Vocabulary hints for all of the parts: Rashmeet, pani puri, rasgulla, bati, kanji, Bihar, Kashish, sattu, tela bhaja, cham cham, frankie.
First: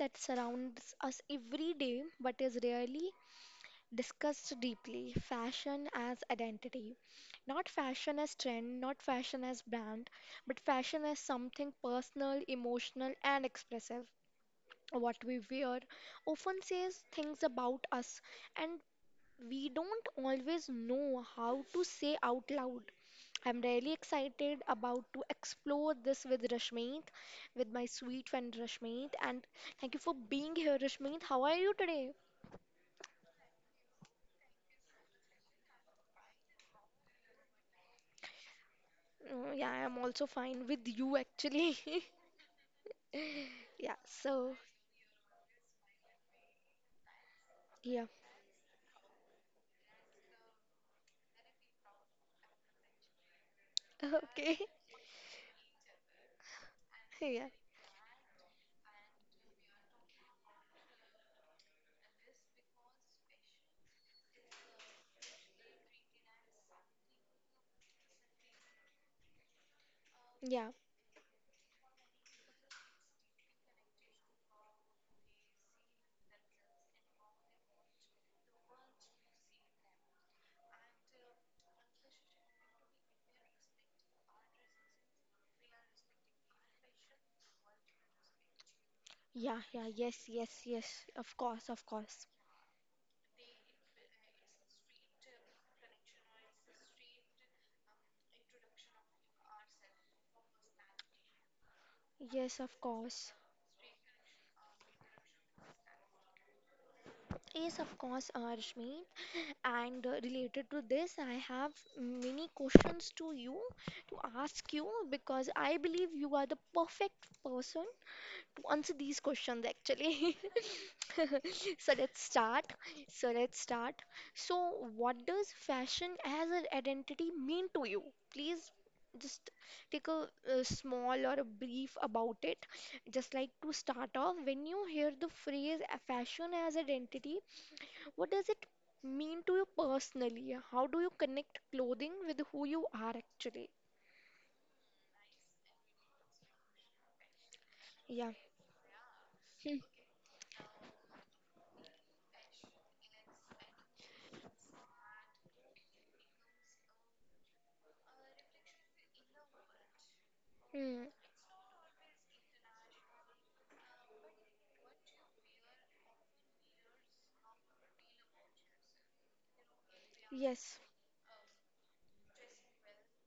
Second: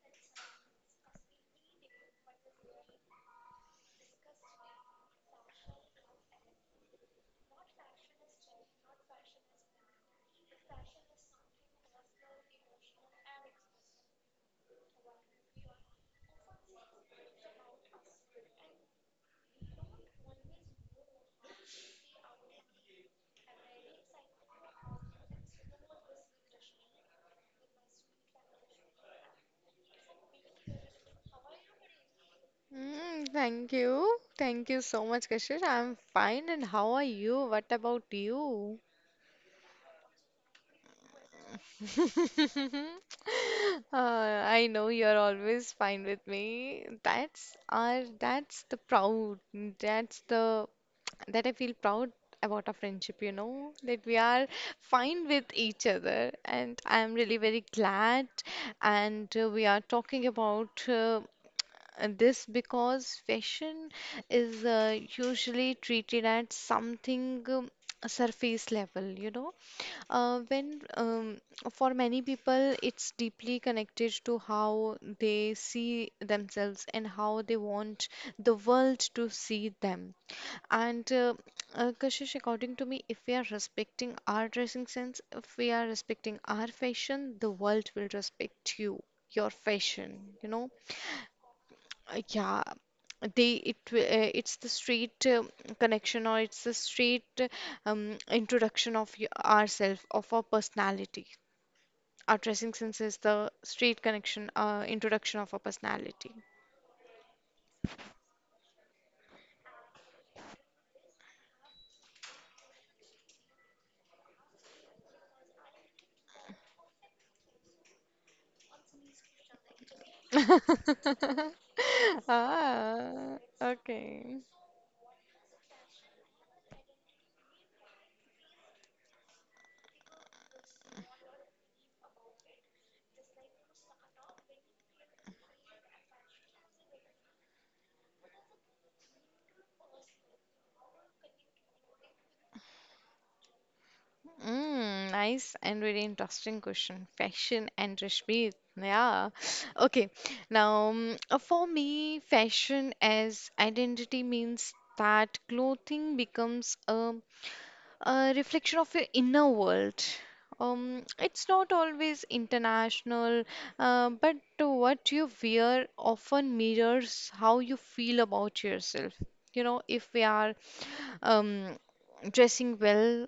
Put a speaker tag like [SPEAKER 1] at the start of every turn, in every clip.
[SPEAKER 1] that surrounds us every day but is rarely discussed deeply, fashion as identity. Not fashion as trend, not fashion as brand, but fashion as something personal, emotional, and expressive. What we wear often says things about us and we don't always know how to say out loud. I'm really excited about to explore this with Rashmeet, with my sweet friend Rashmeet. And thank you for being here, Rashmeet. How are you today?
[SPEAKER 2] Thank you. Thank you so much, Kashish. I'm fine. And how are you? What about you?
[SPEAKER 1] Mm, yeah, I'm also fine with you actually. Yeah, so
[SPEAKER 2] I know you're always fine with me.
[SPEAKER 1] yeah.
[SPEAKER 2] That's the proud. That's the that I feel proud about our friendship, you know, that we are
[SPEAKER 1] Okay.
[SPEAKER 2] fine with each other. And I'm really
[SPEAKER 1] Yeah.
[SPEAKER 2] very glad. And we are talking about This because fashion is usually treated at something surface level, you know.
[SPEAKER 1] Yeah.
[SPEAKER 2] When For many people, it's deeply connected to how they see themselves and how they want the world to see them. And Kashish, according to me, if we are respecting our dressing sense, if we are respecting our fashion, the world will respect you, your
[SPEAKER 1] Yeah, yeah, yes,
[SPEAKER 2] fashion, you
[SPEAKER 1] yes,
[SPEAKER 2] know.
[SPEAKER 1] yes. Of course, of course.
[SPEAKER 2] Yeah, they it wi- it's the straight connection or it's the straight introduction of ourselves, of our personality. Our
[SPEAKER 1] Yes,
[SPEAKER 2] dressing
[SPEAKER 1] of
[SPEAKER 2] sense is
[SPEAKER 1] course.
[SPEAKER 2] the straight connection, introduction of our personality.
[SPEAKER 1] Yes, of course, Rashmi. And related to this, I have many questions to you to ask you because I believe you are the perfect person to answer these questions actually. So let's start. So
[SPEAKER 2] Ah,
[SPEAKER 1] let's start.
[SPEAKER 2] okay.
[SPEAKER 1] So, what does fashion as an identity mean to you? Please just take a, small or a brief about it. Just like to start off, when you hear the phrase fashion as identity, what does it mean to you personally? How do you connect clothing with who you are actually?
[SPEAKER 2] Nice and really interesting question. Fashion and
[SPEAKER 1] Yeah.
[SPEAKER 2] Rashmi. Yeah.
[SPEAKER 1] Hmm.
[SPEAKER 2] Okay. Now, for me, fashion as identity means that clothing becomes a reflection of your inner world.
[SPEAKER 1] Hmm.
[SPEAKER 2] It's not always international, but what you wear often mirrors how you feel about yourself. You know, if we are
[SPEAKER 1] Yes.
[SPEAKER 2] um, dressing well,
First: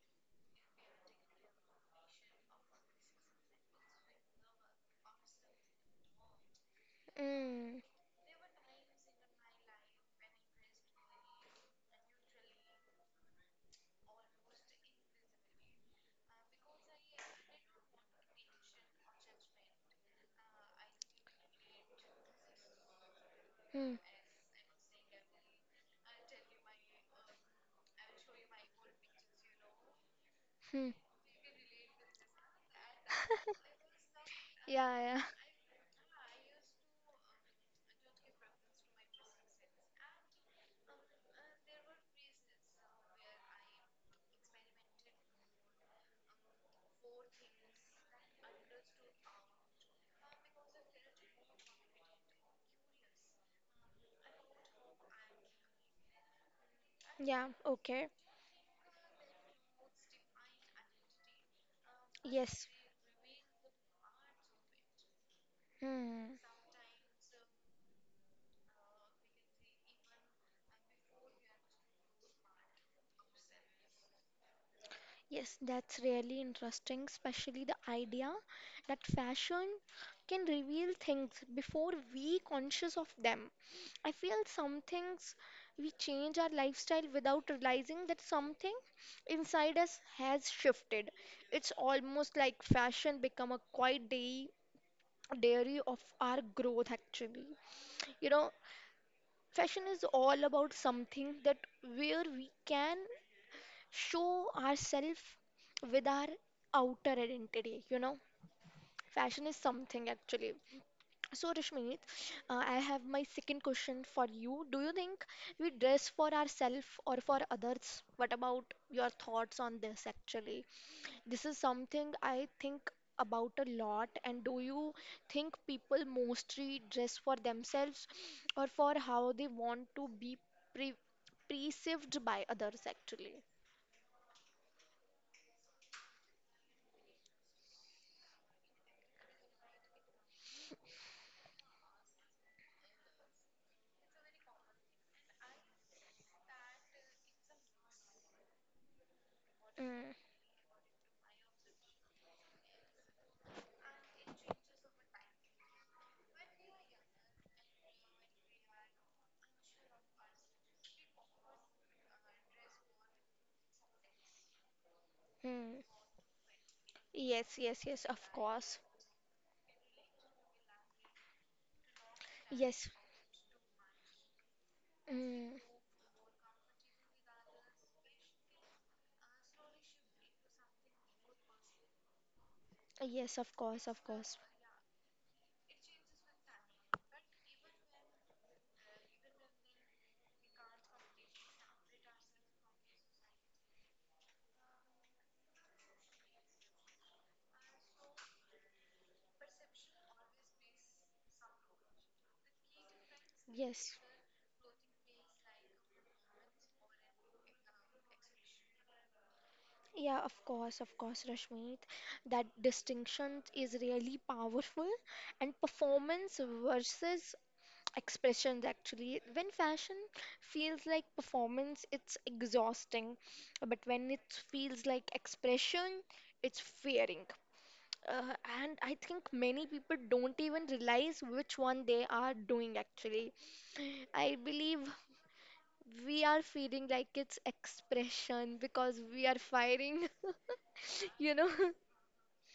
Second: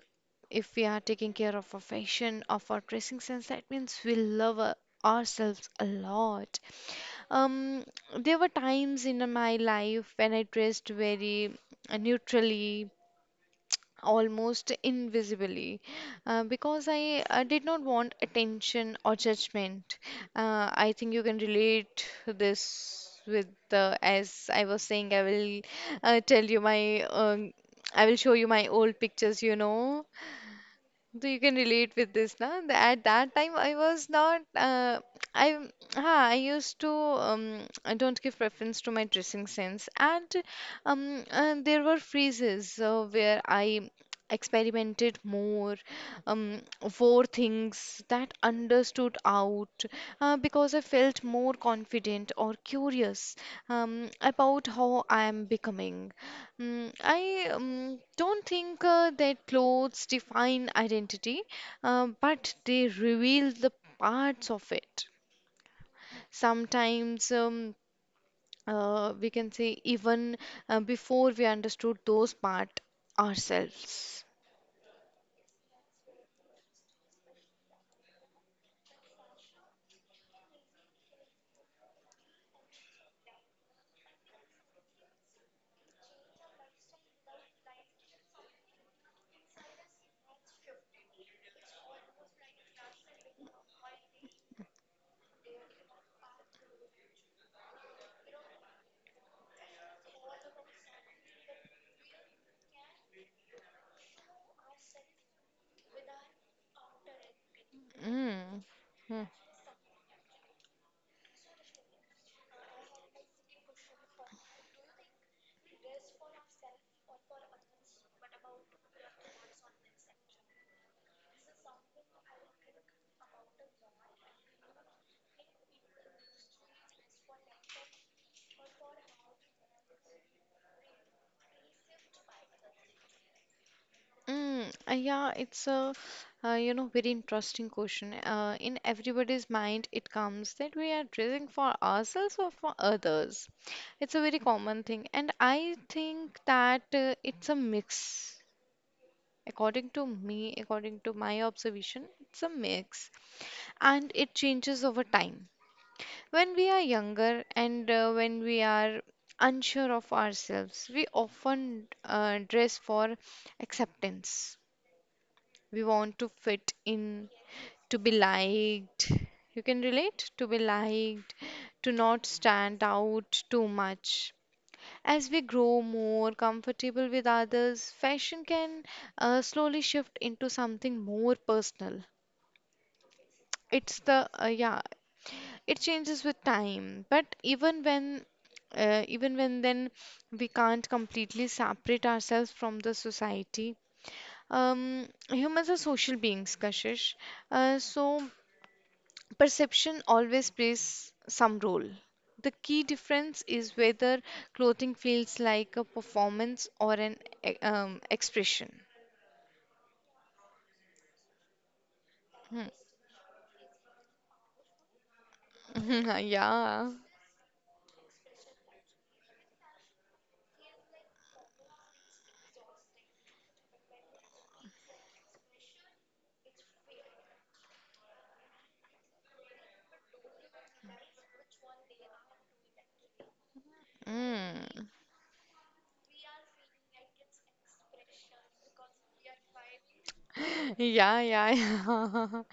[SPEAKER 2] if we are taking care of our fashion, of our dressing sense, that means ourselves a lot.
[SPEAKER 1] Mm.
[SPEAKER 2] Um, there were times in my life when I dressed very neutrally, almost invisibly, because I did not want attention or judgment. I think you can relate this with
[SPEAKER 1] Hmm.
[SPEAKER 2] the, as I was saying, I will uh, tell you my, um, I will show you my old pictures, you know.
[SPEAKER 1] Hmm.
[SPEAKER 2] So you can relate with this, na? At that time, I was not.
[SPEAKER 1] Yeah, yeah.
[SPEAKER 2] I ha, I used to. I don't give preference to my dressing sense, and there were phases where I experimented more, um, wore things that understood out, because I felt more confident or curious about how I am becoming. Mm, I
[SPEAKER 1] Yeah,
[SPEAKER 2] um,
[SPEAKER 1] okay.
[SPEAKER 2] don't think that clothes define identity, but
[SPEAKER 1] Yes.
[SPEAKER 2] they reveal the parts of it.
[SPEAKER 1] Hmm.
[SPEAKER 2] Sometimes we can say, even before we understood those parts ourselves.
[SPEAKER 1] Yes, that's really interesting, especially the idea that fashion can reveal things before we conscious of them. I feel some things we change our lifestyle without realizing that something inside us has shifted. It's almost like fashion become a quiet day diary of our growth actually. You know, fashion is all about something that where we can show ourselves with our outer identity, you know.
[SPEAKER 2] Mm. Hmm.
[SPEAKER 1] Fashion is something actually. So, Rashmi, I have my second question for you. Do you think we dress for ourselves or for others? What about your thoughts on this actually? This is something I think about a lot. And do you think people mostly dress for themselves or for how they want to be pre perceived by others actually?
[SPEAKER 2] Yeah, it's a you know, very interesting question. In everybody's mind, it comes that we are dressing for ourselves or for others. It's a very common thing, and I think that it's a mix. According to
[SPEAKER 1] Mm,
[SPEAKER 2] me, according to my observation, it's a mix, and it changes over time. When we are younger and when we are unsure of ourselves, we often dress for acceptance.
[SPEAKER 1] mm.
[SPEAKER 2] We want to fit in,
[SPEAKER 1] Yes, yes,
[SPEAKER 2] to
[SPEAKER 1] yes,
[SPEAKER 2] be
[SPEAKER 1] of course.
[SPEAKER 2] liked. You can relate, to be liked, to not stand
[SPEAKER 1] Yes.
[SPEAKER 2] out too much. As we
[SPEAKER 1] Mm,
[SPEAKER 2] grow more comfortable with others, fashion can slowly shift into something more personal.
[SPEAKER 1] yes, of course,
[SPEAKER 2] It's
[SPEAKER 1] of
[SPEAKER 2] the
[SPEAKER 1] course.
[SPEAKER 2] Yeah, it changes with time, but even when, even when then we can't completely separate ourselves from the society. Humans are social beings, Kashish, so perception always plays some role. The key difference is
[SPEAKER 1] Yes.
[SPEAKER 2] whether clothing feels like a performance or an expression.
[SPEAKER 1] Yeah, of course, Rashmit. That distinction is really powerful, and
[SPEAKER 2] Hmm.
[SPEAKER 1] performance
[SPEAKER 2] Yeah.
[SPEAKER 1] versus expressions actually. When fashion feels like performance, it's exhausting, but when it feels like expression, it's fearing. Uh, and I think many people don't even realize which one they are doing actually. I believe
[SPEAKER 2] Mm.
[SPEAKER 1] we are feeling like it's expression because we are firing,
[SPEAKER 2] Yeah,
[SPEAKER 1] you know.
[SPEAKER 2] yeah, yeah.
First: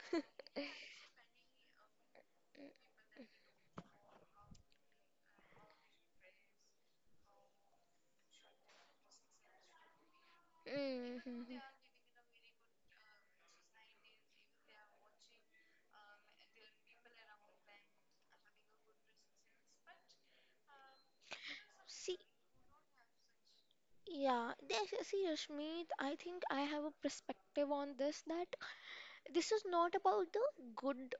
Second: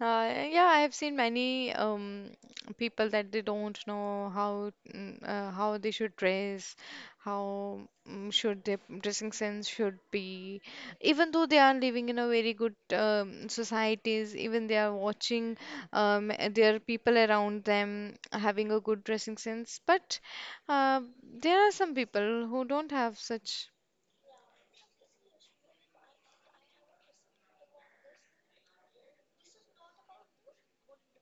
[SPEAKER 2] Yeah, I have seen many people that they don't know how how they should dress, how should their dressing sense should be. Even though they
[SPEAKER 1] Mhm.
[SPEAKER 2] are living in a very good societies, even they are watching their people around them having a good dressing sense, but uh, there are some
[SPEAKER 1] See,
[SPEAKER 2] people who don't have such.
[SPEAKER 1] yeah, there's, see, Rashmi, I think I have a perspective on this, that this is not about the good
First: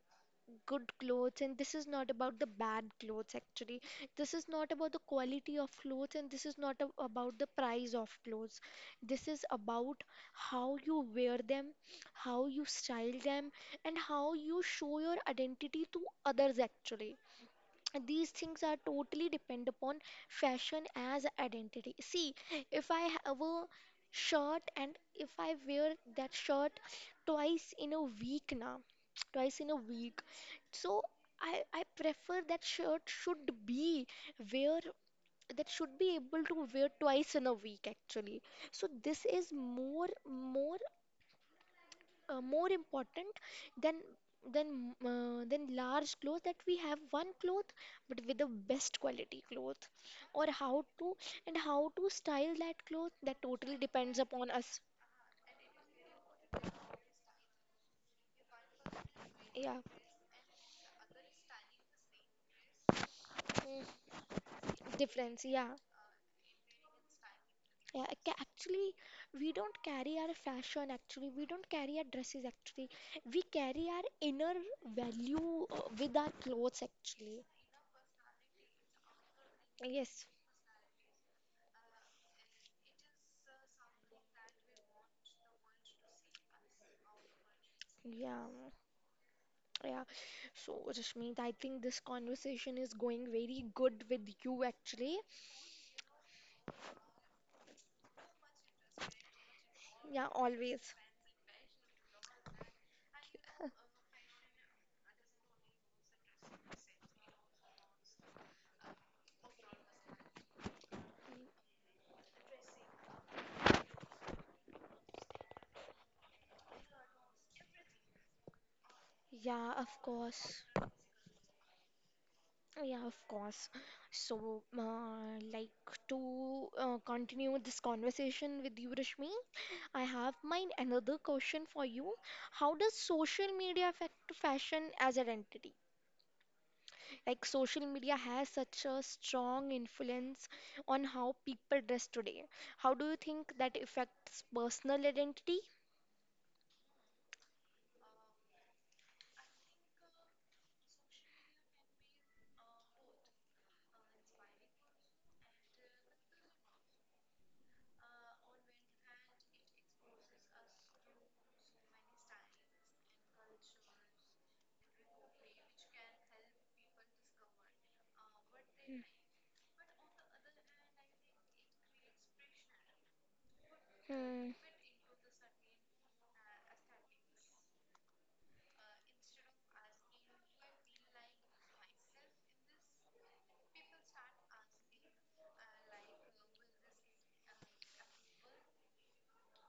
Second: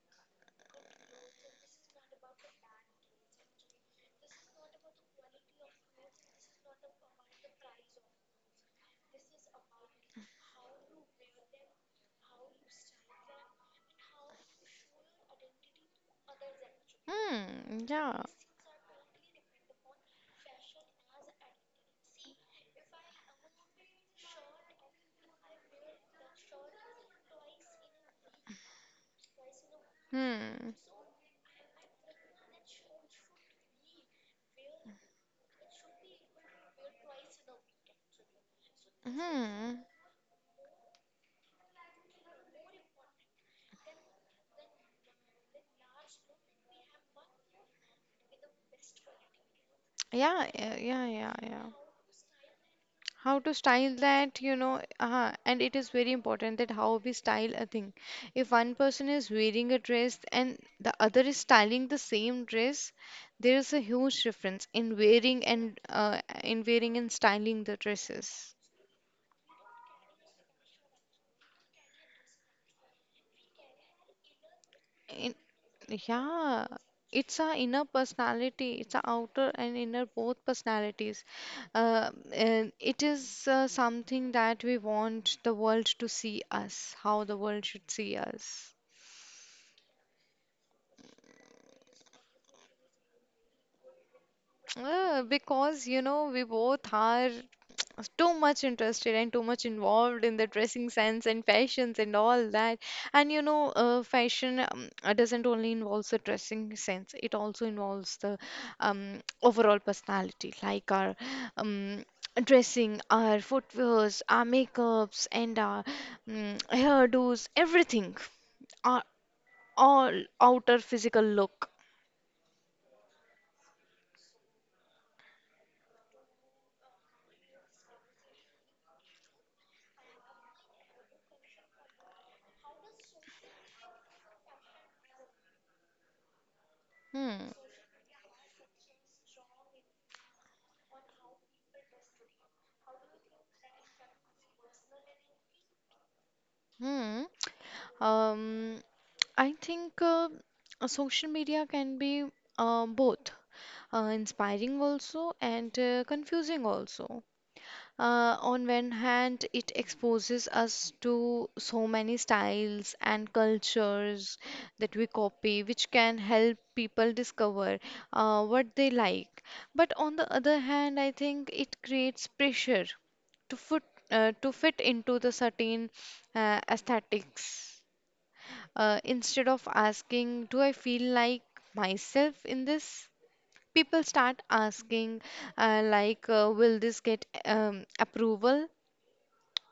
[SPEAKER 1] good clothes and this is not about the bad clothes actually. This is not about the quality of clothes and this is not about the price of clothes. This is about how you wear them, how you style them, and how you show your identity to others actually.
[SPEAKER 2] Hmm, yeah.
[SPEAKER 1] These things are totally depend upon fashion as identity. See, if I have a shirt and if I wear that shirt twice in a week, now twice in a week,
[SPEAKER 2] Hmm.
[SPEAKER 1] so I prefer that shirt should be wear, that should be able to wear twice in a week actually. So this is
[SPEAKER 2] Hmm.
[SPEAKER 1] more more important than than than large clothes, that we have one cloth but with the best quality cloth, or
[SPEAKER 2] Yeah, yeah,
[SPEAKER 1] how
[SPEAKER 2] yeah,
[SPEAKER 1] to
[SPEAKER 2] yeah,
[SPEAKER 1] and
[SPEAKER 2] yeah.
[SPEAKER 1] how to style that cloth,
[SPEAKER 2] How
[SPEAKER 1] that
[SPEAKER 2] to
[SPEAKER 1] totally
[SPEAKER 2] style
[SPEAKER 1] depends
[SPEAKER 2] that,
[SPEAKER 1] upon
[SPEAKER 2] you know.
[SPEAKER 1] us.
[SPEAKER 2] And it is very important that how we style a thing. If one person is wearing a
[SPEAKER 1] Yeah.
[SPEAKER 2] dress and the other is styling the same dress, there is a
[SPEAKER 1] Mm,
[SPEAKER 2] huge difference
[SPEAKER 1] difference, yeah,
[SPEAKER 2] in wearing and styling the
[SPEAKER 1] yeah,
[SPEAKER 2] dresses.
[SPEAKER 1] actually we don't carry our fashion actually, we don't carry our dresses actually, we carry our inner
[SPEAKER 2] in,
[SPEAKER 1] value with our
[SPEAKER 2] yeah,
[SPEAKER 1] clothes
[SPEAKER 2] it's
[SPEAKER 1] actually.
[SPEAKER 2] our inner personality, it's our outer and inner
[SPEAKER 1] Yes.
[SPEAKER 2] both personalities, and it is something that we want the world to see us, how the world should see
[SPEAKER 1] Yeah,
[SPEAKER 2] us.
[SPEAKER 1] yeah. So, Rashmi, I think this conversation is going very good with you actually.
[SPEAKER 2] Because you know, we both are too much interested and too much involved
[SPEAKER 1] Yeah,
[SPEAKER 2] in the dressing
[SPEAKER 1] always.
[SPEAKER 2] sense and fashions and all that. And you know, fashion doesn't only involves the dressing sense, it also involves the overall personality, like our um, dressing, our footwears, our makeups, and our hairdos, everything, our
[SPEAKER 1] Yeah, of
[SPEAKER 2] all
[SPEAKER 1] course.
[SPEAKER 2] outer physical look.
[SPEAKER 1] Yeah, of course. So, like to continue this conversation with you, Rashmi, I have my another question for you. How does social media affect fashion as an identity? Like
[SPEAKER 2] Hmm.
[SPEAKER 1] social media has such a strong influence on how people dress today. How do you think that affects personal identity?
[SPEAKER 2] Hmm. um I think social media can be both inspiring also, and confusing also. On one hand, it exposes us to so many styles and cultures that we copy, which can help people discover what they like. But on the other hand, I think it creates pressure to fit, to
[SPEAKER 1] Hmm.
[SPEAKER 2] fit into the certain aesthetics instead of asking, do I feel like myself in this? People start asking, will this get approval?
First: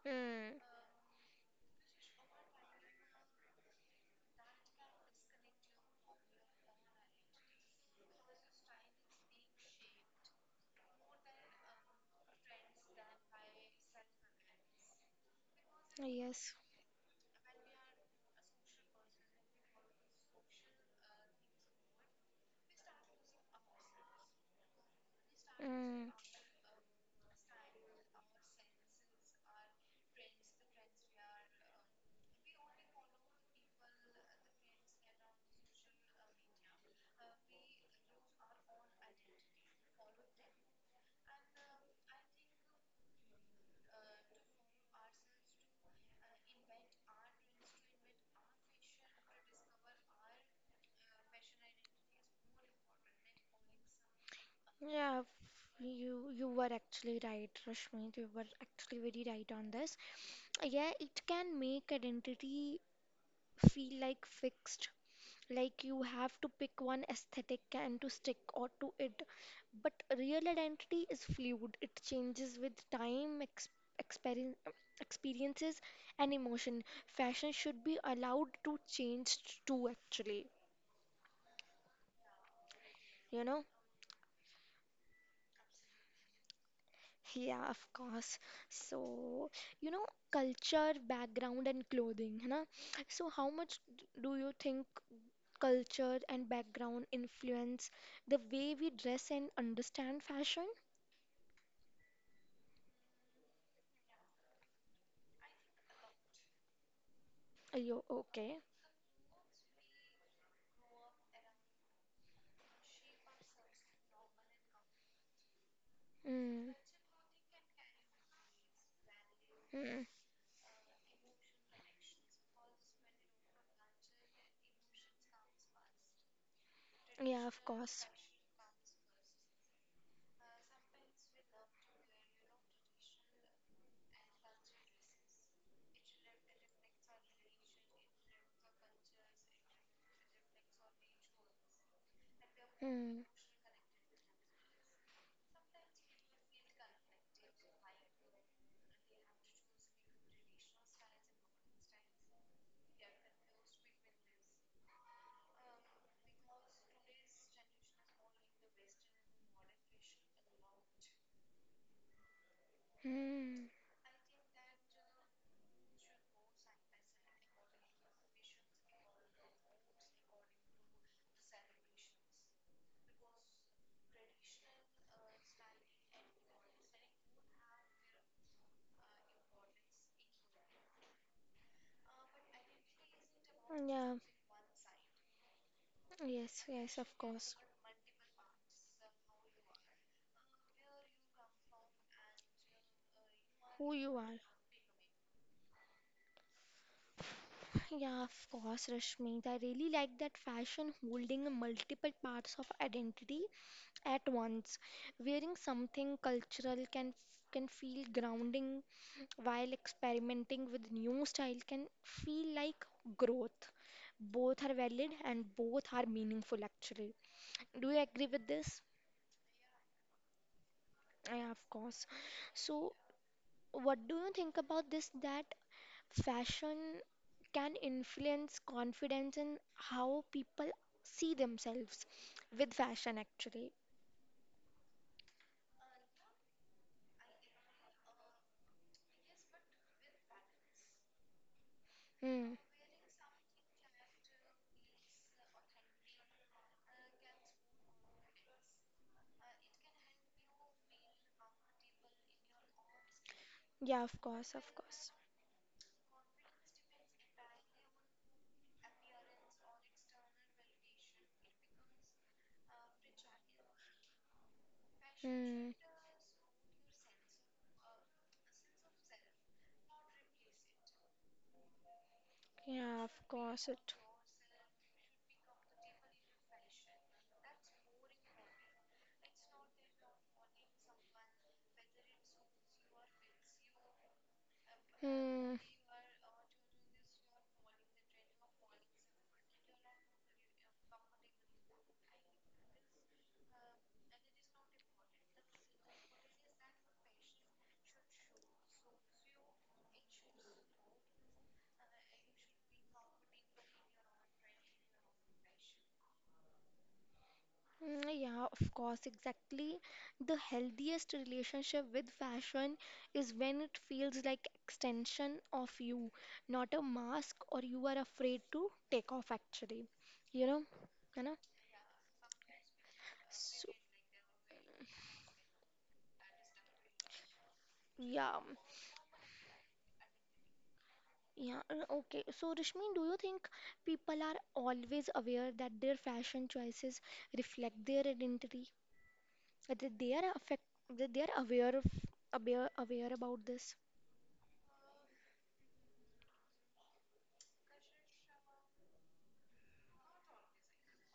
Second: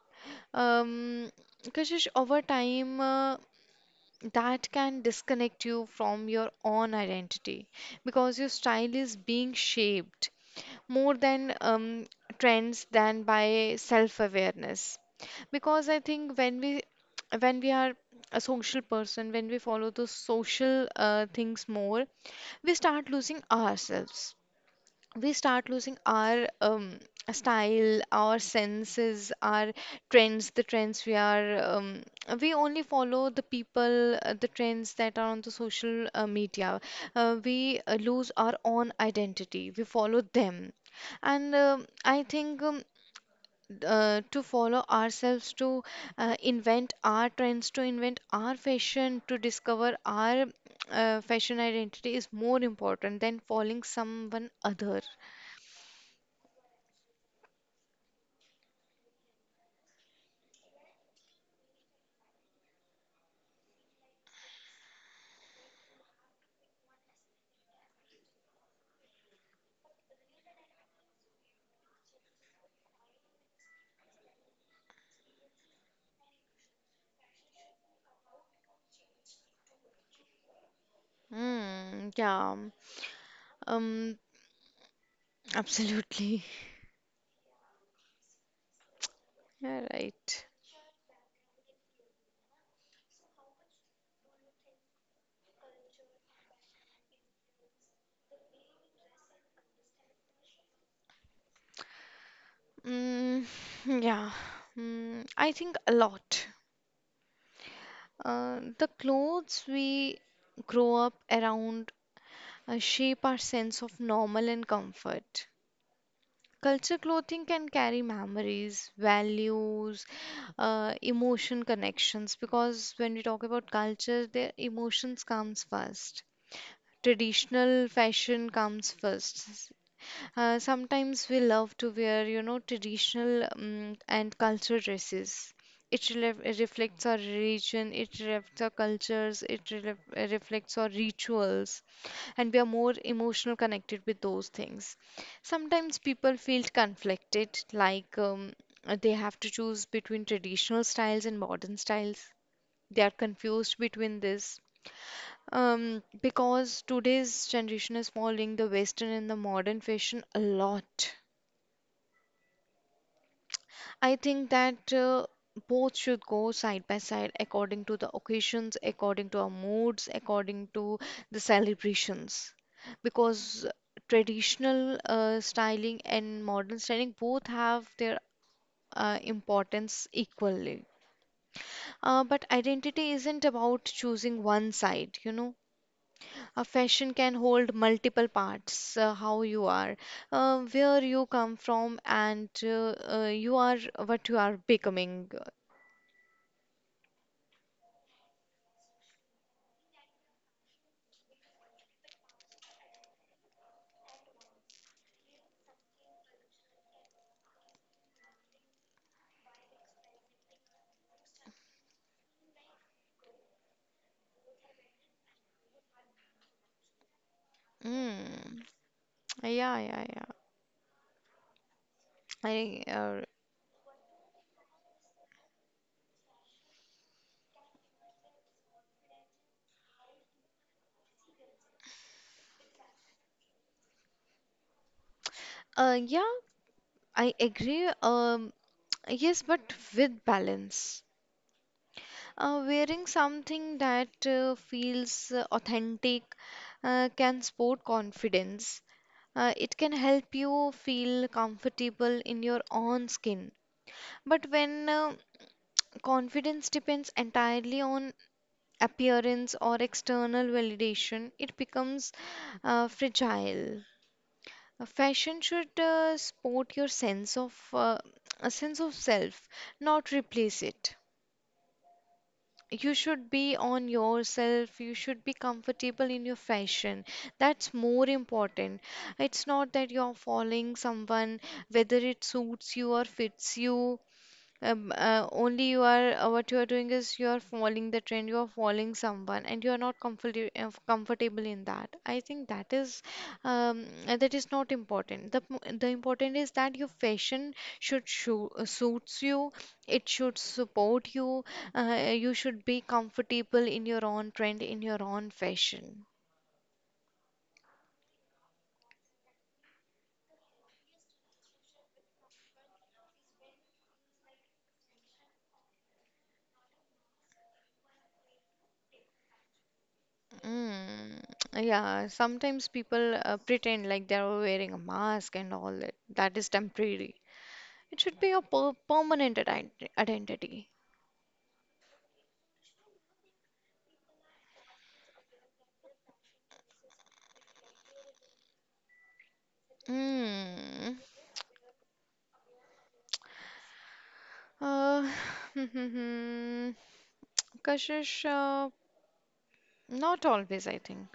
[SPEAKER 1] Hmm.
[SPEAKER 2] Um, Kashish, over time, that can disconnect you from your own identity, because your style is being shaped more than trends than by self-awareness. Because I think
[SPEAKER 1] Yes.
[SPEAKER 2] when we, when we are a social person, when we follow those social things more, we start losing ourselves, we start losing
[SPEAKER 1] Mm.
[SPEAKER 2] our style, our senses, our trends, the trends we are. We only follow the people, the trends that are on the social media. We lose our own identity. We follow them. And I think, to follow ourselves, to invent our trends, to invent our fashion, to discover our fashion identity is more important than following someone other.
[SPEAKER 1] Yeah, you you were actually right, Rashmi. You were actually very right on this. Yeah, it can make identity feel like fixed. Like you have to pick one aesthetic and to stick or to it. But real identity is fluid. It changes with time, ex experin- experiences, and emotion. Fashion should be allowed to change too, actually.
[SPEAKER 2] Hmm, yeah.
[SPEAKER 1] You know?
[SPEAKER 2] Um, Absolutely.
[SPEAKER 1] Yeah, of course. So,
[SPEAKER 2] You're
[SPEAKER 1] you know,
[SPEAKER 2] right.
[SPEAKER 1] culture, background, and clothing, na? So, how much do you think culture and background influence the way we dress and understand fashion?
[SPEAKER 2] Mm. Yeah. Mm, I think a lot.
[SPEAKER 1] Are you okay?
[SPEAKER 2] The clothes we grow up around shape our sense of normal and comfort.
[SPEAKER 1] Mm.
[SPEAKER 2] Culture clothing can carry memories,
[SPEAKER 1] Mm.
[SPEAKER 2] values, emotion connections, because when we talk about culture, their emotions comes first.
[SPEAKER 1] Yeah, of
[SPEAKER 2] Traditional
[SPEAKER 1] course.
[SPEAKER 2] fashion comes first. Sometimes we love to wear, you know, traditional and cultural dresses. Reflects our religion, it reflects our cultures, it reflects our rituals, and we are more
[SPEAKER 1] Mm.
[SPEAKER 2] emotional connected with those things. Sometimes people feel conflicted, like they have to choose between traditional styles and modern styles. They are confused between this. Because today's generation is following the Western and the modern fashion a lot.
[SPEAKER 1] Mm.
[SPEAKER 2] I think that both should go side by side according to the occasions, according to our moods, according to the celebrations. Because traditional styling and modern styling both have their importance equally. But identity isn't about
[SPEAKER 1] Yeah.
[SPEAKER 2] choosing one side, you know.
[SPEAKER 1] Yes,
[SPEAKER 2] A
[SPEAKER 1] yes, of
[SPEAKER 2] fashion can
[SPEAKER 1] course.
[SPEAKER 2] hold multiple parts, how you are, where you come from, and you are
[SPEAKER 1] Who you
[SPEAKER 2] what you
[SPEAKER 1] are.
[SPEAKER 2] are becoming.
[SPEAKER 1] Yeah, of course, Rashmi. I really like that fashion holding multiple parts of identity at once. Wearing something cultural can feel grounding, while experimenting with new style can feel like growth. Both are valid and both are meaningful, actually. Do you agree with
[SPEAKER 2] Mm.
[SPEAKER 1] this?
[SPEAKER 2] Yeah, yeah, yeah.
[SPEAKER 1] Yeah, of course.
[SPEAKER 2] I
[SPEAKER 1] So, what do you think about this? That fashion can influence confidence and how people see themselves with fashion, actually.
[SPEAKER 2] Uh, yeah, I agree. Yes, but with balance.
[SPEAKER 1] Hmm.
[SPEAKER 2] Wearing something that feels authentic can sport confidence. It can help you feel comfortable in your own skin.
[SPEAKER 1] Yeah, of
[SPEAKER 2] But
[SPEAKER 1] course, of
[SPEAKER 2] when
[SPEAKER 1] course.
[SPEAKER 2] confidence depends entirely on appearance or external validation, it becomes fragile. Fashion
[SPEAKER 1] Hmm.
[SPEAKER 2] should support your sense of a sense of self, not replace it. You
[SPEAKER 1] Yeah, of
[SPEAKER 2] should be
[SPEAKER 1] course
[SPEAKER 2] on
[SPEAKER 1] it.
[SPEAKER 2] yourself, you should be comfortable in your fashion. That's more important. It's not that you're following someone, whether it suits you or fits you.
[SPEAKER 1] Hmm.
[SPEAKER 2] Only you are, what you are doing is you are following the trend, you are following someone and you are not comfortable in that. I think that is not important. The important is that your fashion should suits you, it should support you, you should be comfortable in your own trend, in your own fashion.
[SPEAKER 1] Mm, yeah, of course, exactly. The healthiest relationship with fashion is when it feels like extension of you, not a mask or you are afraid to take off actually. You know?
[SPEAKER 2] Mm,
[SPEAKER 1] You know?
[SPEAKER 2] yeah, sometimes people
[SPEAKER 1] So,
[SPEAKER 2] pretend like they are wearing a mask and all that. That is temporary. It should be
[SPEAKER 1] yeah.
[SPEAKER 2] a permanent identity.
[SPEAKER 1] Yeah, okay. So, Rishmi, do you think people are always aware that their fashion choices reflect their identity? That they are affect,
[SPEAKER 2] Hmm.
[SPEAKER 1] that they are aware of, aware, aware about this?
[SPEAKER 2] Uh, Kashish, not always, I think.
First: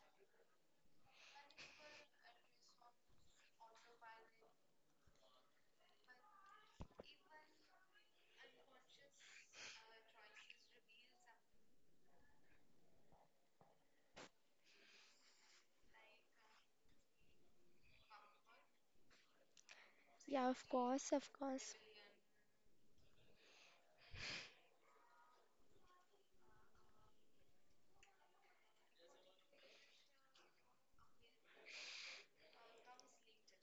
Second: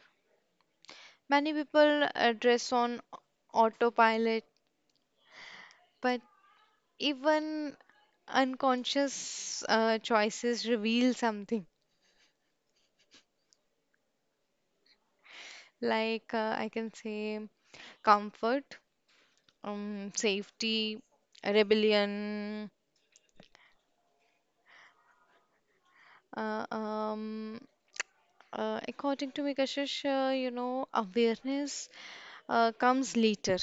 [SPEAKER 2] Many people dress on autopilot, but even unconscious choices reveal something. Like, I can say, comfort,
[SPEAKER 1] Yeah, of
[SPEAKER 2] safety,
[SPEAKER 1] course, of course.
[SPEAKER 2] rebellion, uh, um, according to me, Kashish, you know, awareness comes later,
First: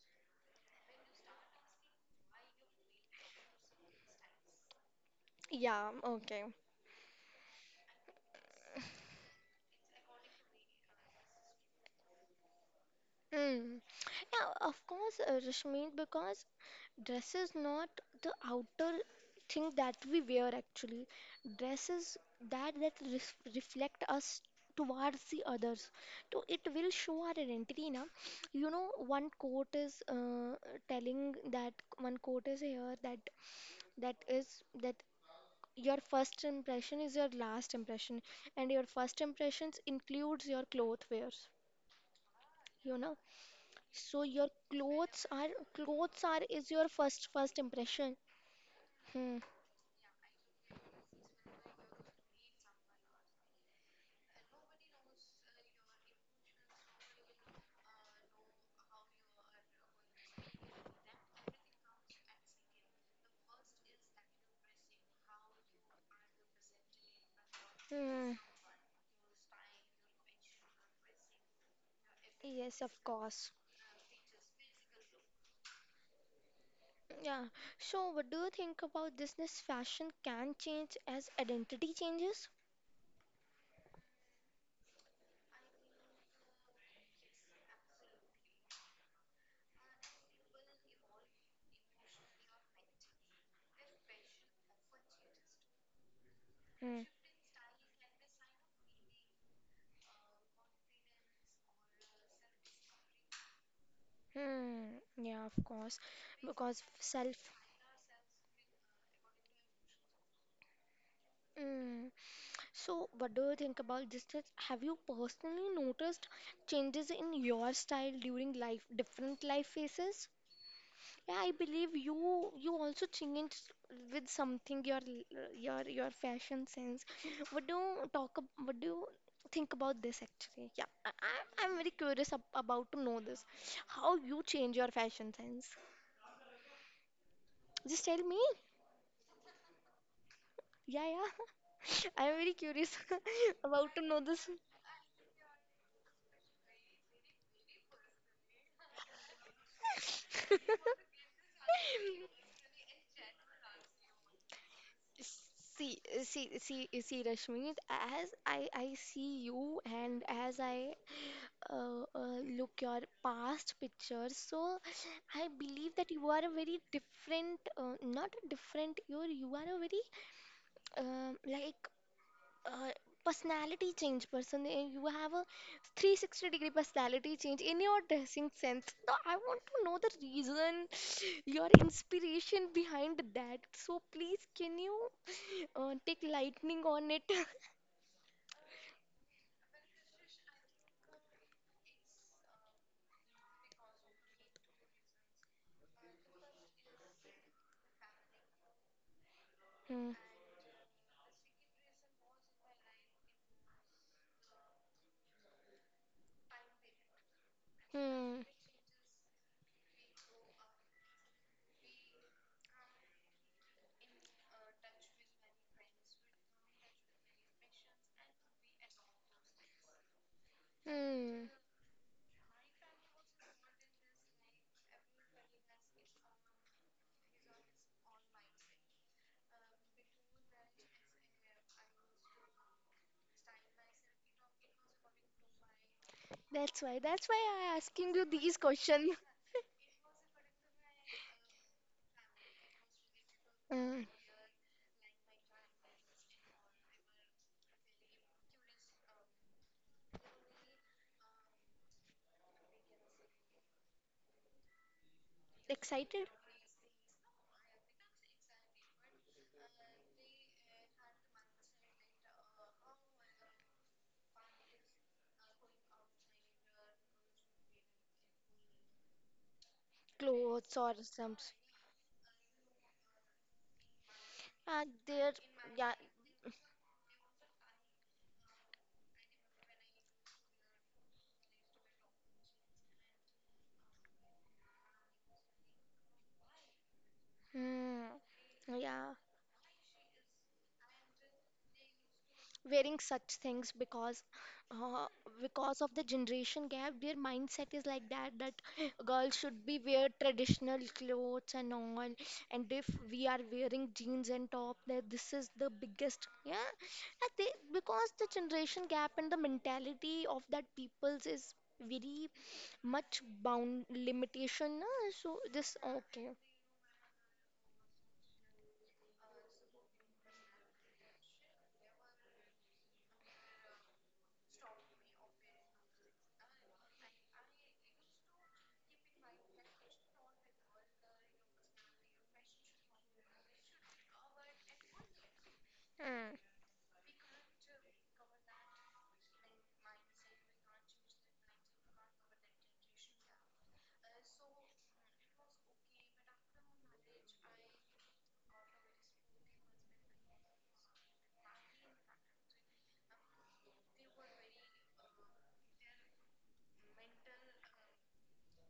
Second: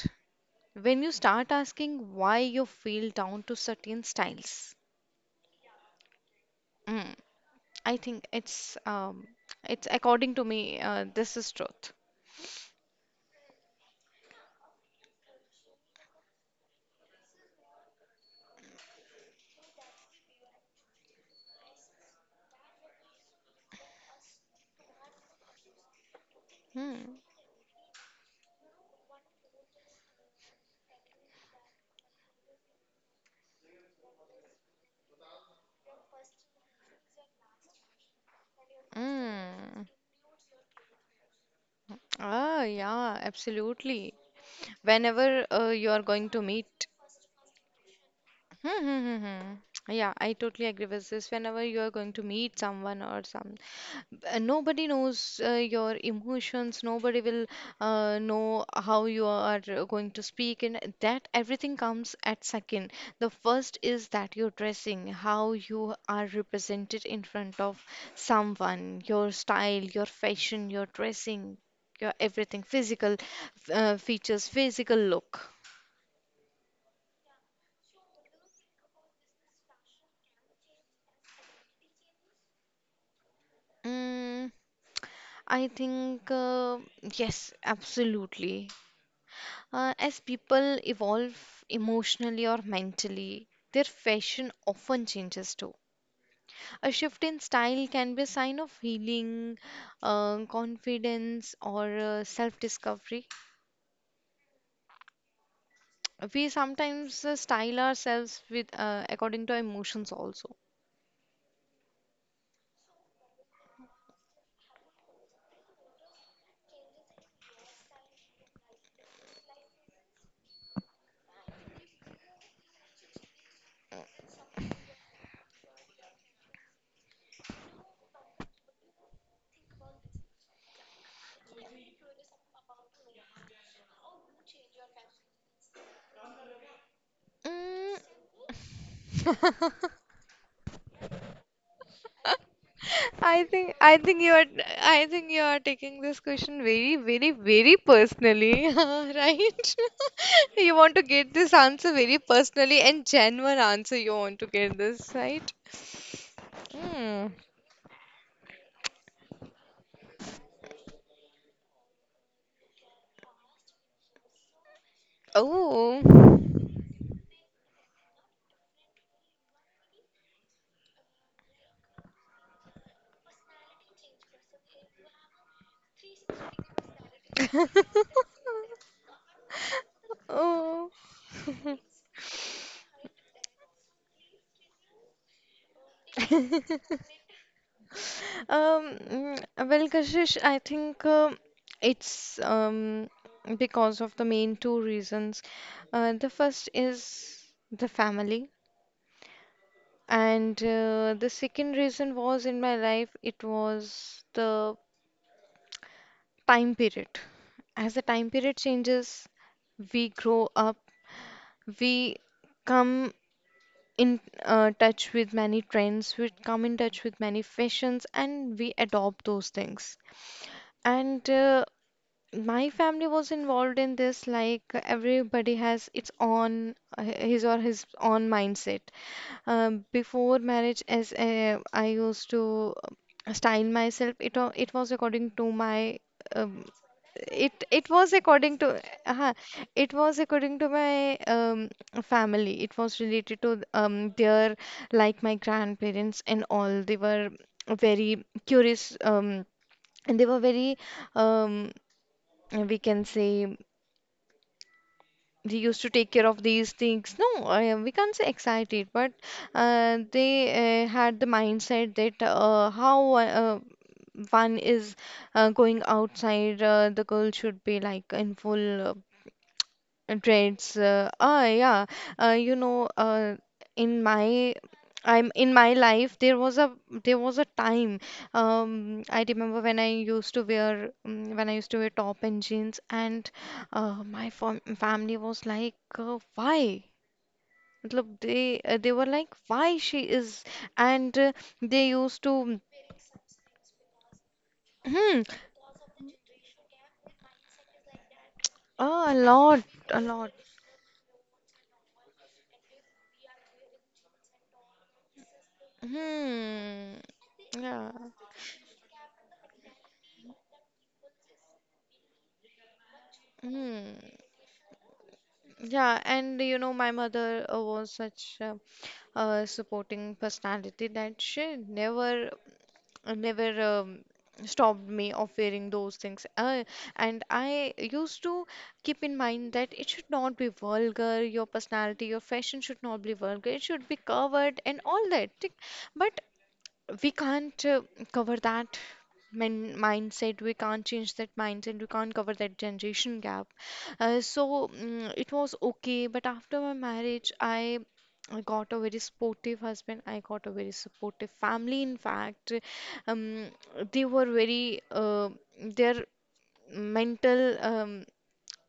[SPEAKER 2] when you start asking why you feel down to certain styles.
[SPEAKER 1] Yeah, okay.
[SPEAKER 2] Mm, I think it's it's, according to me, this is truth.
[SPEAKER 1] Mm. Yeah, of course, Rashmi, because dress is not the outer thing that we wear actually. Dress is that that ref reflect us towards the others. So it will
[SPEAKER 2] Hmm.
[SPEAKER 1] show our identity now. You know, one coat is telling that one coat is here that that is that your first impression is your last impression, and your first impressions
[SPEAKER 2] Mm.
[SPEAKER 1] includes your cloth wears.
[SPEAKER 2] Ah,
[SPEAKER 1] You know.
[SPEAKER 2] yeah, absolutely.
[SPEAKER 1] So your
[SPEAKER 2] Whenever you are
[SPEAKER 1] clothes
[SPEAKER 2] going
[SPEAKER 1] are
[SPEAKER 2] to
[SPEAKER 1] is your
[SPEAKER 2] meet,
[SPEAKER 1] first impression.
[SPEAKER 2] hmm, hmm, hmm,
[SPEAKER 1] Hmm.
[SPEAKER 2] hmm, yeah, I totally agree with this. Whenever you are going to meet someone or some nobody knows your emotions, nobody will know how you are going to speak, and that everything comes at second. The first is that your dressing, how you are represented in front of
[SPEAKER 1] Hmm.
[SPEAKER 2] someone, your style, your fashion, your dressing, your everything
[SPEAKER 1] Yes, of
[SPEAKER 2] physical
[SPEAKER 1] course.
[SPEAKER 2] features, physical look.
[SPEAKER 1] Yeah. So what do you think about this? This fashion can change as identity changes.
[SPEAKER 2] Mm, I think yes, absolutely. As people evolve emotionally or mentally, their fashion often changes too. A
[SPEAKER 1] Hmm.
[SPEAKER 2] shift in style can be a sign of healing, confidence, or self discovery.
[SPEAKER 1] Hmm. Yeah, of course.
[SPEAKER 2] We
[SPEAKER 1] Because
[SPEAKER 2] sometimes
[SPEAKER 1] self.
[SPEAKER 2] style ourselves with according to emotions also.
[SPEAKER 1] Mm. So, what do you think about this? That have you personally noticed changes in your style during life, different life phases? Yeah, I believe you also changed with something your your fashion sense. What do you talk? What do you think about this actually? Yeah, I I'm very curious ab about to know this. How you change your fashion sense?
[SPEAKER 2] Mm,
[SPEAKER 1] Just tell me. Yeah, yeah. I'm very curious
[SPEAKER 2] I think
[SPEAKER 1] about
[SPEAKER 2] I
[SPEAKER 1] to know
[SPEAKER 2] think
[SPEAKER 1] this.
[SPEAKER 2] you are taking this question very very very personally, right? You want to get this answer very personally, and genuine answer you want to get this, right?
[SPEAKER 1] See, see, see, see,
[SPEAKER 2] Hmm.
[SPEAKER 1] Rashmi, as I see you and as I look your past pictures, so I believe
[SPEAKER 2] Oh.
[SPEAKER 1] that you are a very different, not a different, you are a very like uh, personality change person. You have a 360 degree personality change in your dressing sense. So I want to know the reason,
[SPEAKER 2] Oh.
[SPEAKER 1] your inspiration behind that. So please, can you take lightning on it?
[SPEAKER 2] Well, Kashish, I think it's because of the main two reasons. The first is the family,
[SPEAKER 1] Hmm.
[SPEAKER 2] and the second reason was in my life, it was the time period. As the time
[SPEAKER 1] Hmm.
[SPEAKER 2] period changes, we grow up, we come in touch with many trends, we come in touch with many fashions, and we adopt those things. And
[SPEAKER 1] Hmm.
[SPEAKER 2] My family was involved in this, like everybody has its own, his or his own mindset. Before marriage, as I used to style myself, it was according to my, um,
[SPEAKER 1] That's why. That's why
[SPEAKER 2] it
[SPEAKER 1] I
[SPEAKER 2] it was
[SPEAKER 1] asking you these
[SPEAKER 2] according to,
[SPEAKER 1] question.
[SPEAKER 2] uh, it was according to my family. It was related to
[SPEAKER 1] Hmm.
[SPEAKER 2] their, like my grandparents and all. They were very curious, and they were very. Um, we can say we used to take
[SPEAKER 1] Excited?
[SPEAKER 2] care of these things, no, we can't say excited, but they had the mindset that how one is going outside, the girl should be like in full
[SPEAKER 1] Clothes
[SPEAKER 2] traits.
[SPEAKER 1] or some.
[SPEAKER 2] Yeah. You know, in my
[SPEAKER 1] Ah,
[SPEAKER 2] I'm
[SPEAKER 1] there.
[SPEAKER 2] in my
[SPEAKER 1] Yeah.
[SPEAKER 2] life, there was a time I remember when I used to wear when I used to wear top and jeans, and my family was like why?
[SPEAKER 1] Hmm.
[SPEAKER 2] Matlab, they they were
[SPEAKER 1] Yeah.
[SPEAKER 2] like, why she is, and they used to
[SPEAKER 1] Wearing such things uh,
[SPEAKER 2] hmm,
[SPEAKER 1] because of the generation gap their mindset is like that, that
[SPEAKER 2] a
[SPEAKER 1] girls should
[SPEAKER 2] lot
[SPEAKER 1] be
[SPEAKER 2] a
[SPEAKER 1] wear
[SPEAKER 2] lot
[SPEAKER 1] traditional clothes and all, and if we are wearing jeans and top that this is the biggest, yeah.
[SPEAKER 2] Hmm.
[SPEAKER 1] And they,
[SPEAKER 2] Yeah.
[SPEAKER 1] because the generation gap and the mentality of that people's is very much bound
[SPEAKER 2] Hmm.
[SPEAKER 1] limitation, na? So this
[SPEAKER 2] Yeah,
[SPEAKER 1] okay.
[SPEAKER 2] and you know, my mother was such a supporting personality that she never stopped me of wearing those things. And I used to keep in mind that it should not be vulgar, your personality, your fashion should not be vulgar, it should be covered and all that. Tick. But
[SPEAKER 1] Mm.
[SPEAKER 2] we can't cover that mindset, we can't change that mindset, we can't cover that generation gap. So it was okay, but after my marriage, I got a very supportive husband. I got a very supportive family. In fact, um, they were very their mental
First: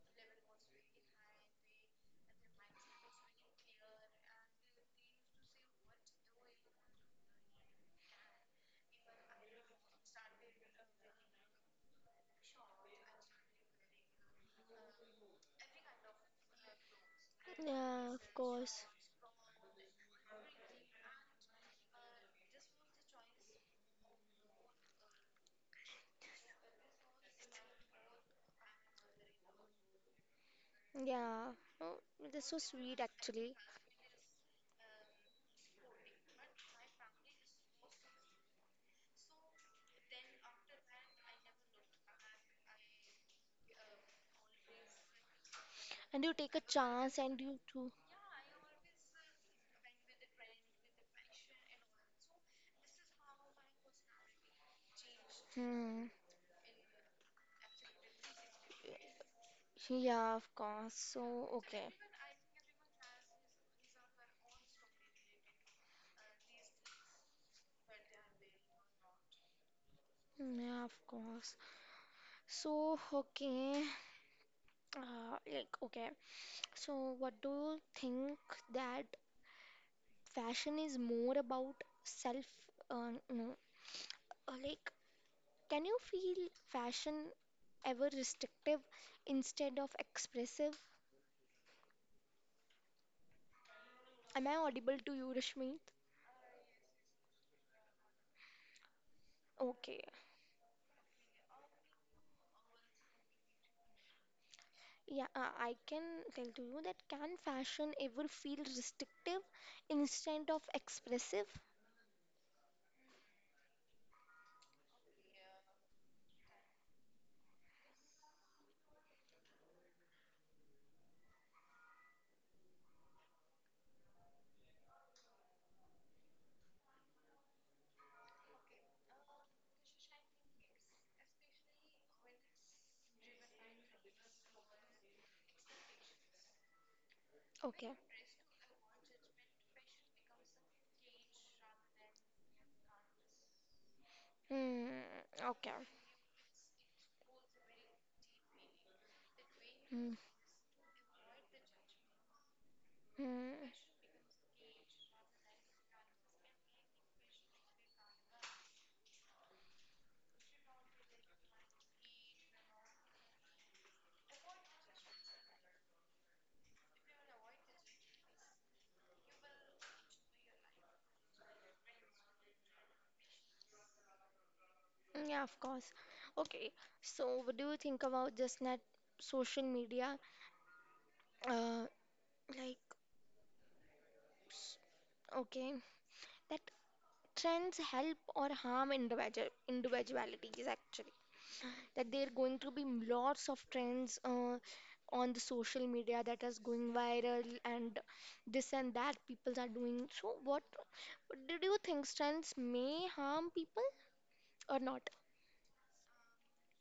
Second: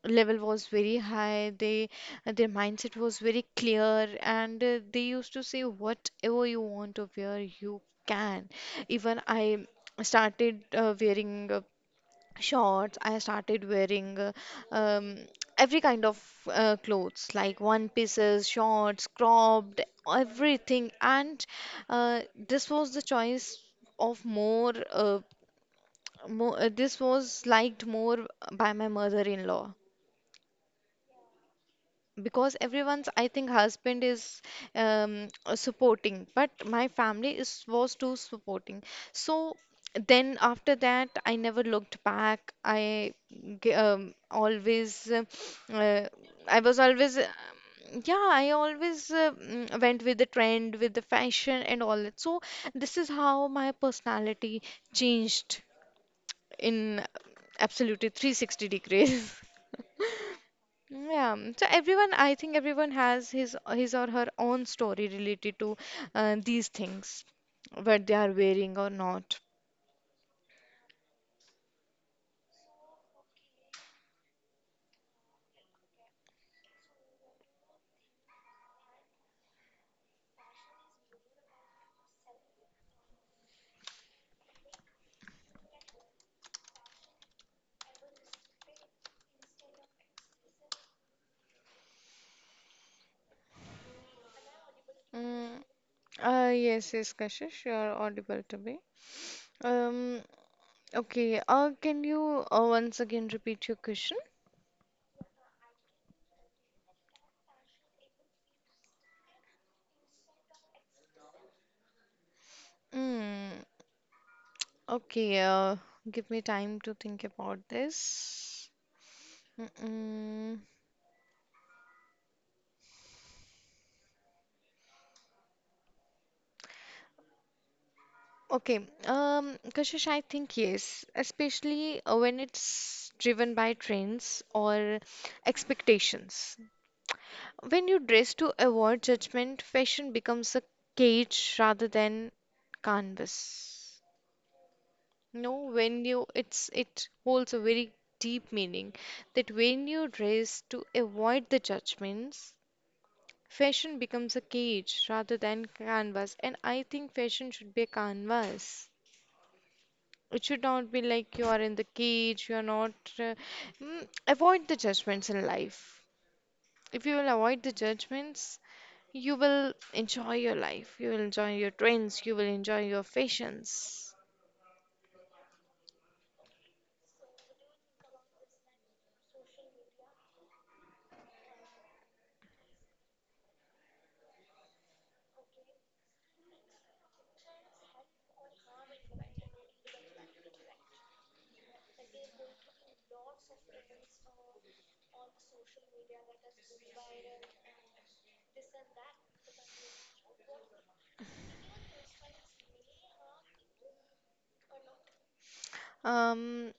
[SPEAKER 2] level was very high. They Their mindset was very clear, and they used to say, whatever you want to wear, you can. Even I started wearing shorts. I started wearing um, every kind of clothes, like one
[SPEAKER 1] Yeah, of
[SPEAKER 2] pieces,
[SPEAKER 1] course.
[SPEAKER 2] shorts, cropped, everything. And uh, this was the choice of more. This was liked more by my mother-in-law,
[SPEAKER 1] Yeah, oh, that's so
[SPEAKER 2] because
[SPEAKER 1] sweet
[SPEAKER 2] everyone's, I think,
[SPEAKER 1] actually.
[SPEAKER 2] husband is supporting, but my family is was too supporting so then after that, I never looked back. I g- always uh,
[SPEAKER 1] And you take a
[SPEAKER 2] I was
[SPEAKER 1] chance
[SPEAKER 2] always
[SPEAKER 1] and you too.
[SPEAKER 2] yeah, I always went with the trend, with the fashion and all that. So this is how my personality changed
[SPEAKER 1] Hmm.
[SPEAKER 2] in absolutely 360 degrees.
[SPEAKER 1] Yeah, of course.
[SPEAKER 2] Yeah,
[SPEAKER 1] So,
[SPEAKER 2] so
[SPEAKER 1] okay.
[SPEAKER 2] everyone, I think everyone has his or her own story related to these things, what they are wearing or not.
[SPEAKER 1] Yeah, of course. So, okay. Like, okay. So, what do you think that fashion is more about self, no, like, can you feel fashion ever restrictive instead of expressive? Am I audible to you,
[SPEAKER 2] Mm,
[SPEAKER 1] Rashmi?
[SPEAKER 2] yes, yes, Kashish, you are audible to me.
[SPEAKER 1] Okay,
[SPEAKER 2] Um, okay, can you once again repeat your question?
[SPEAKER 1] yeah, I can tell to you that can fashion ever feel restrictive instead of expressive?
[SPEAKER 2] Mm, okay, give me time to think about this. Mm-mm. Okay, Kashish, I think yes, especially when it's driven by trends or expectations. When
[SPEAKER 1] Okay.
[SPEAKER 2] you dress to avoid judgment, fashion becomes a cage rather than canvas.
[SPEAKER 1] Hmm.
[SPEAKER 2] No,
[SPEAKER 1] Okay.
[SPEAKER 2] when you it's, it holds a very deep meaning that when you
[SPEAKER 1] Hmm.
[SPEAKER 2] dress to avoid the judgments,
[SPEAKER 1] Hmm.
[SPEAKER 2] fashion becomes a cage rather than canvas. And I think fashion should be a canvas. It should not be like you are in the cage, you are not. Uh, avoid the judgments in life. If you will avoid the judgments, you will enjoy your life. You will enjoy your trends. You will enjoy your fashions.
[SPEAKER 1] Yeah, of course. Okay. So, what do you think about just net social media? Uh, like, okay, that trends help or harm individual individualities actually. That there are going to be lots of trends on the social media that is going viral and this and that people are doing. So what did you think trends may harm people or not?
[SPEAKER 2] Um,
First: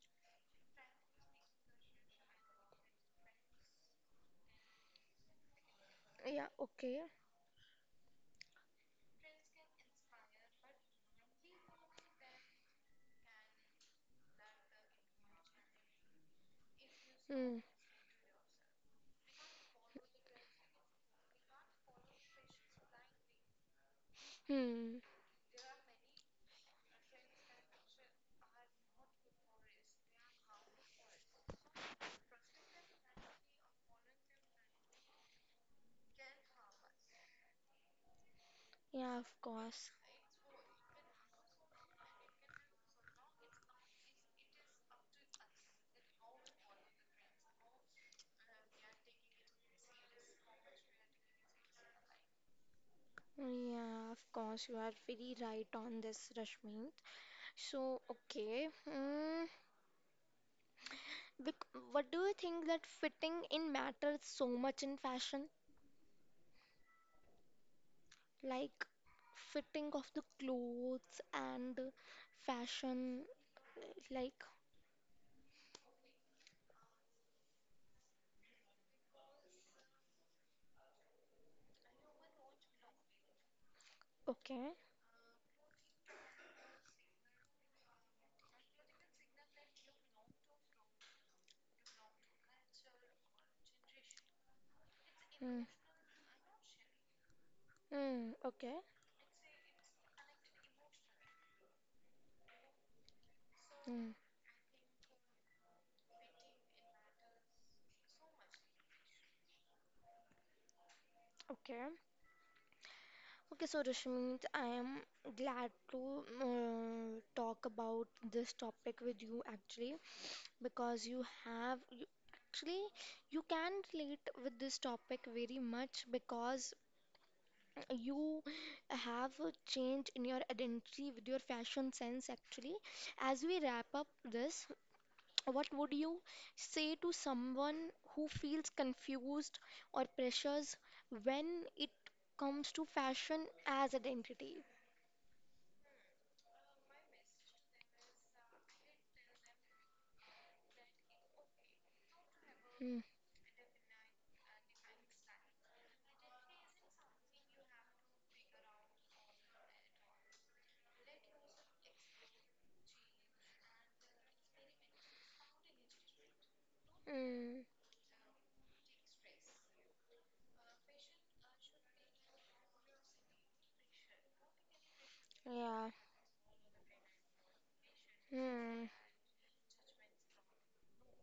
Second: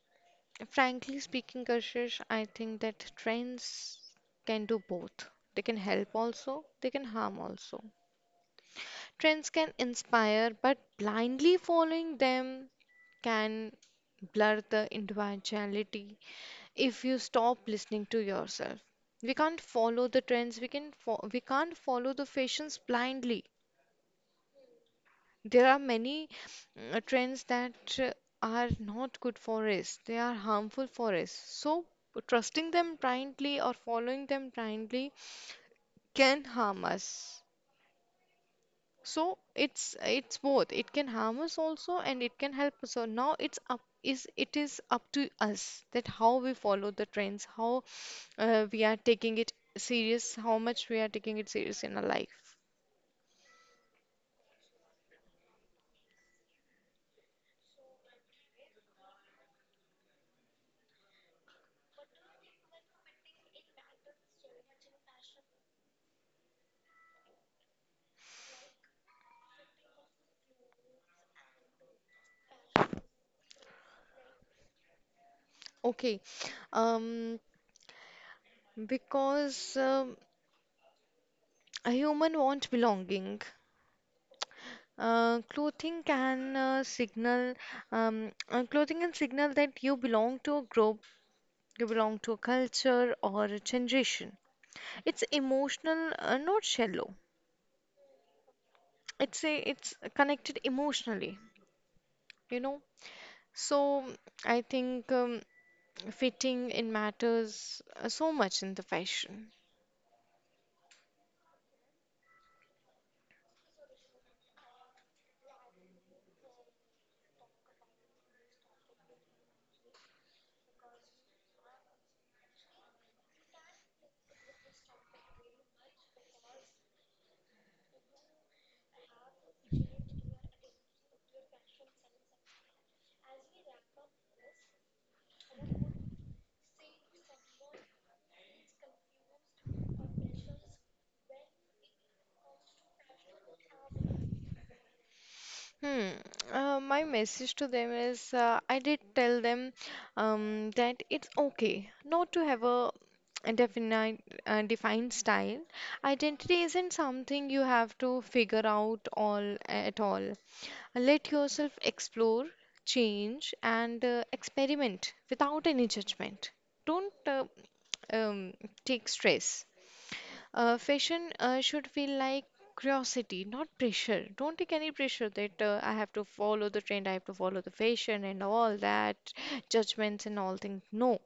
[SPEAKER 2] Frankly speaking, Kashish, I think that trends can do both. They can help
[SPEAKER 1] Yeah,
[SPEAKER 2] also, they
[SPEAKER 1] okay.
[SPEAKER 2] can harm also. Trends can inspire, but blindly following them can blur the individuality if you
[SPEAKER 1] Hmm.
[SPEAKER 2] stop listening to yourself. We can't follow the trends. We can fo- we can't follow the fashions blindly.
[SPEAKER 1] Hmm.
[SPEAKER 2] There are many trends that are not good for us. They are harmful for us. So trusting them blindly or following them blindly can harm us.
[SPEAKER 1] Yeah, of
[SPEAKER 2] So
[SPEAKER 1] course.
[SPEAKER 2] it's both. It can harm us also, and it can help us. So now it is up to us that how we follow the trends, how we are taking it serious, how much we are taking it serious in our life.
[SPEAKER 1] Yeah, of course, you are very right on this, Rashmi. So, okay, mm, bec- what do you think that fitting in matters so much in fashion? Like fitting of the clothes and fashion, like
[SPEAKER 2] Okay. Um, because a human want belonging.
[SPEAKER 1] okay.
[SPEAKER 2] Uh, clothing can uh, signal clothing can signal that you belong to a group, you belong to a culture or a generation. It's
[SPEAKER 1] Mm,
[SPEAKER 2] emotional, not shallow.
[SPEAKER 1] mm, okay.
[SPEAKER 2] It's connected emotionally, you know. So
[SPEAKER 1] Mm,
[SPEAKER 2] I think fitting in matters so much in the fashion.
[SPEAKER 1] okay. Okay, so Rishmit, I am glad to talk about this topic with you actually, because you have you, actually you can relate with this topic very much because you have a change in your identity with your fashion sense actually. As we wrap up this, what would you say to someone who feels confused or pressures when it comes to fashion as identity?
[SPEAKER 2] Hmm. My message to them is, I did tell them that it's okay not to have
[SPEAKER 1] Hmm.
[SPEAKER 2] a definite, defined style. Identity isn't something you have to figure out all at all. Let yourself explore, change, and experiment without any judgment. Don't
[SPEAKER 1] Mm,
[SPEAKER 2] um, take stress. Fashion should feel like curiosity, not pressure. Don't take any pressure that
[SPEAKER 1] yeah.
[SPEAKER 2] I have to follow the trend, I have to follow the fashion and all
[SPEAKER 1] Hmm.
[SPEAKER 2] that, judgments and all things. No.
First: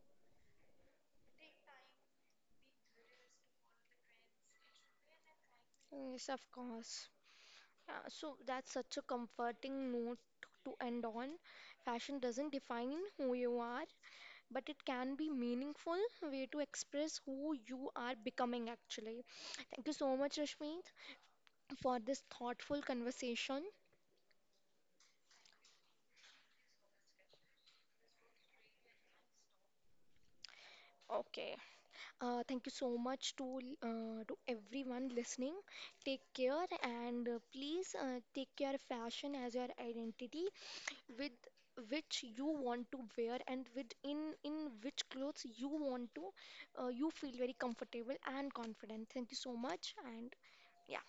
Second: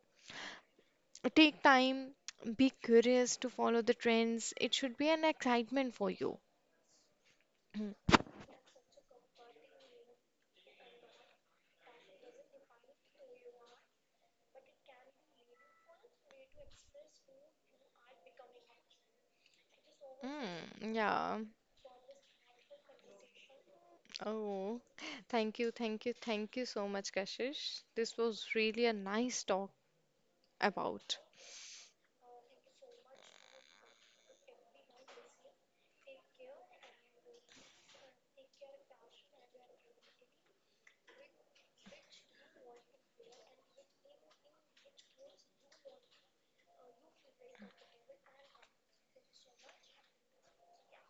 [SPEAKER 2] Take time, be curious to follow the trends. It should be an excitement for
[SPEAKER 1] Yes,
[SPEAKER 2] you.
[SPEAKER 1] of course. Yeah, so that's such a comforting note to end on. Fashion doesn't define who you are, but it can be meaningful way to express who you are becoming actually. Thank you so much, Rashmi,
[SPEAKER 2] Yeah.
[SPEAKER 1] for this thoughtful conversation.
[SPEAKER 2] Oh, thank you, thank you, thank you so much, Kashish. This was really a nice talk about.
[SPEAKER 1] Okay. Thank you so much to everyone listening. Take care and please take your fashion as your identity with which you want to wear and with in which clothes you want to you feel very comfortable and confident. Thank you so much and yeah.